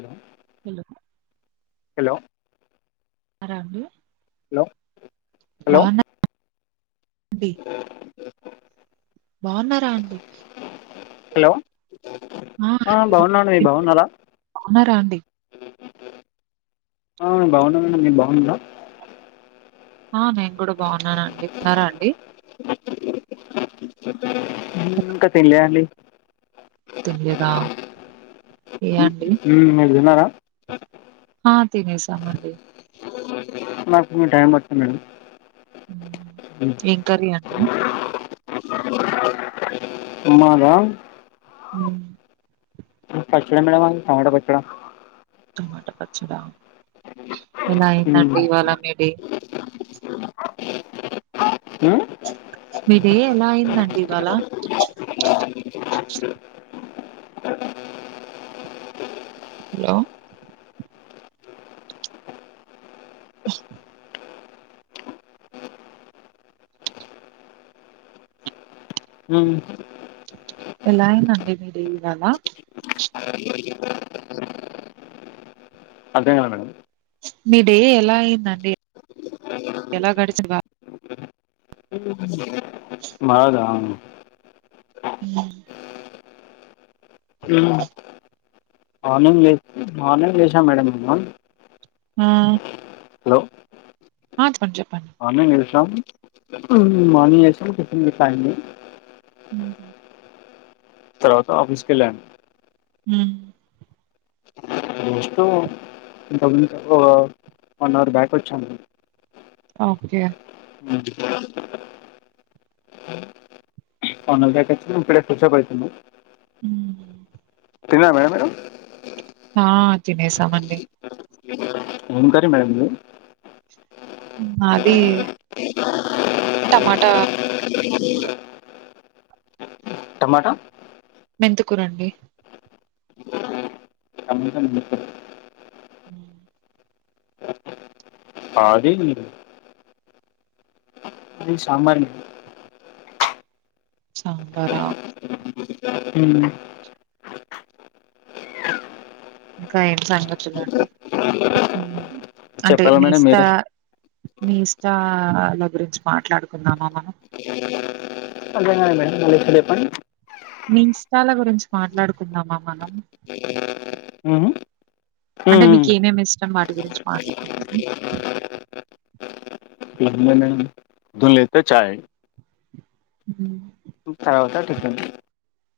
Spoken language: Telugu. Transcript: మ్మ్ హ్ ఎందుకు హలో ఆ రఘు హలో బాగున్నావా అ బాగున్నారా అండి హలో ఆ బాగున్నాం మీరు బాగున్నారా ఉన్నారా అండి ఆ బాగున్న మేడమ్ మీరు బాగున్నారా ఆ నేను కూడా బాగున్నానండి తిన్నారా అండి ఇంకా తినలే అండి తెలియదా మ్ మీరు తిన్నారా ఆ తినేసామండి నాకు టైం పడుతుంది మేడమ్ ఏంకర్రి అండి ఉన్నారా ఉ పచ్చడ మేడమ్ మాది టమట పచ్చడా టమాటా పచ్చడా హ మీ డే ఎలా అయిందండి ఇవాళ హలో ఎలా అయిందండి మీకు ఇవాళ అదేం గాలే మేడం మీ డే ఎలా అయిందండి ఎలా గడిచింది మాదా ఆ హ మార్నింగ్ లే మార్నింగ్ లేసా మేడం మేము ఉ హలో ఆ చెప్ప చెప్పండి మార్నింగ్ చేసాం మార్నింగ్ చేసాం టిఫిన్ చేసాం ఉ తర్వాత ఆఫీస్ కి వెళ్ళాం ఉ జస్ట్ ఇంకా వన్ అవర్ బ్యాక్ వచ్చాను okay okay one year back వచ్చినం ఇప్పుడే ఫ్రెష్ అప్ అవుతున్నావ్ హ్మ్ తిన్నారా మేడం మీ రు ఆ తినేసా మండి ఏం కారీ మేడం మీ ది అది టమాటా కూర టమాటా మెంతికూర అండి మెంతికూర ఉ ఆది మాది సాంబారిక సాంబారా హ్మ్మ్ ఇంకా ఏంటి సంగతులండి అంటే చెప్పాలి మేడం మీస్తా మీరే మీ ఇష్టాల గురించి మాట్లాడుకుందామా మనం అర్థం కాలే మేడం మళ్ళీ ఒక్కసారి చెప్పండి మీ ఇష్టాల గురించి మాట్లాడుకుందామా మనం మ్మ్. అంటే ఏం మీకు ఏమేమి ఇష్టం వాటి గురించి మాట్లాడుకుందమ ఏమి లేదండి లేకపోతే చాయ్ హ్మ్మ్ తాగుతా టిఫిన్ టీ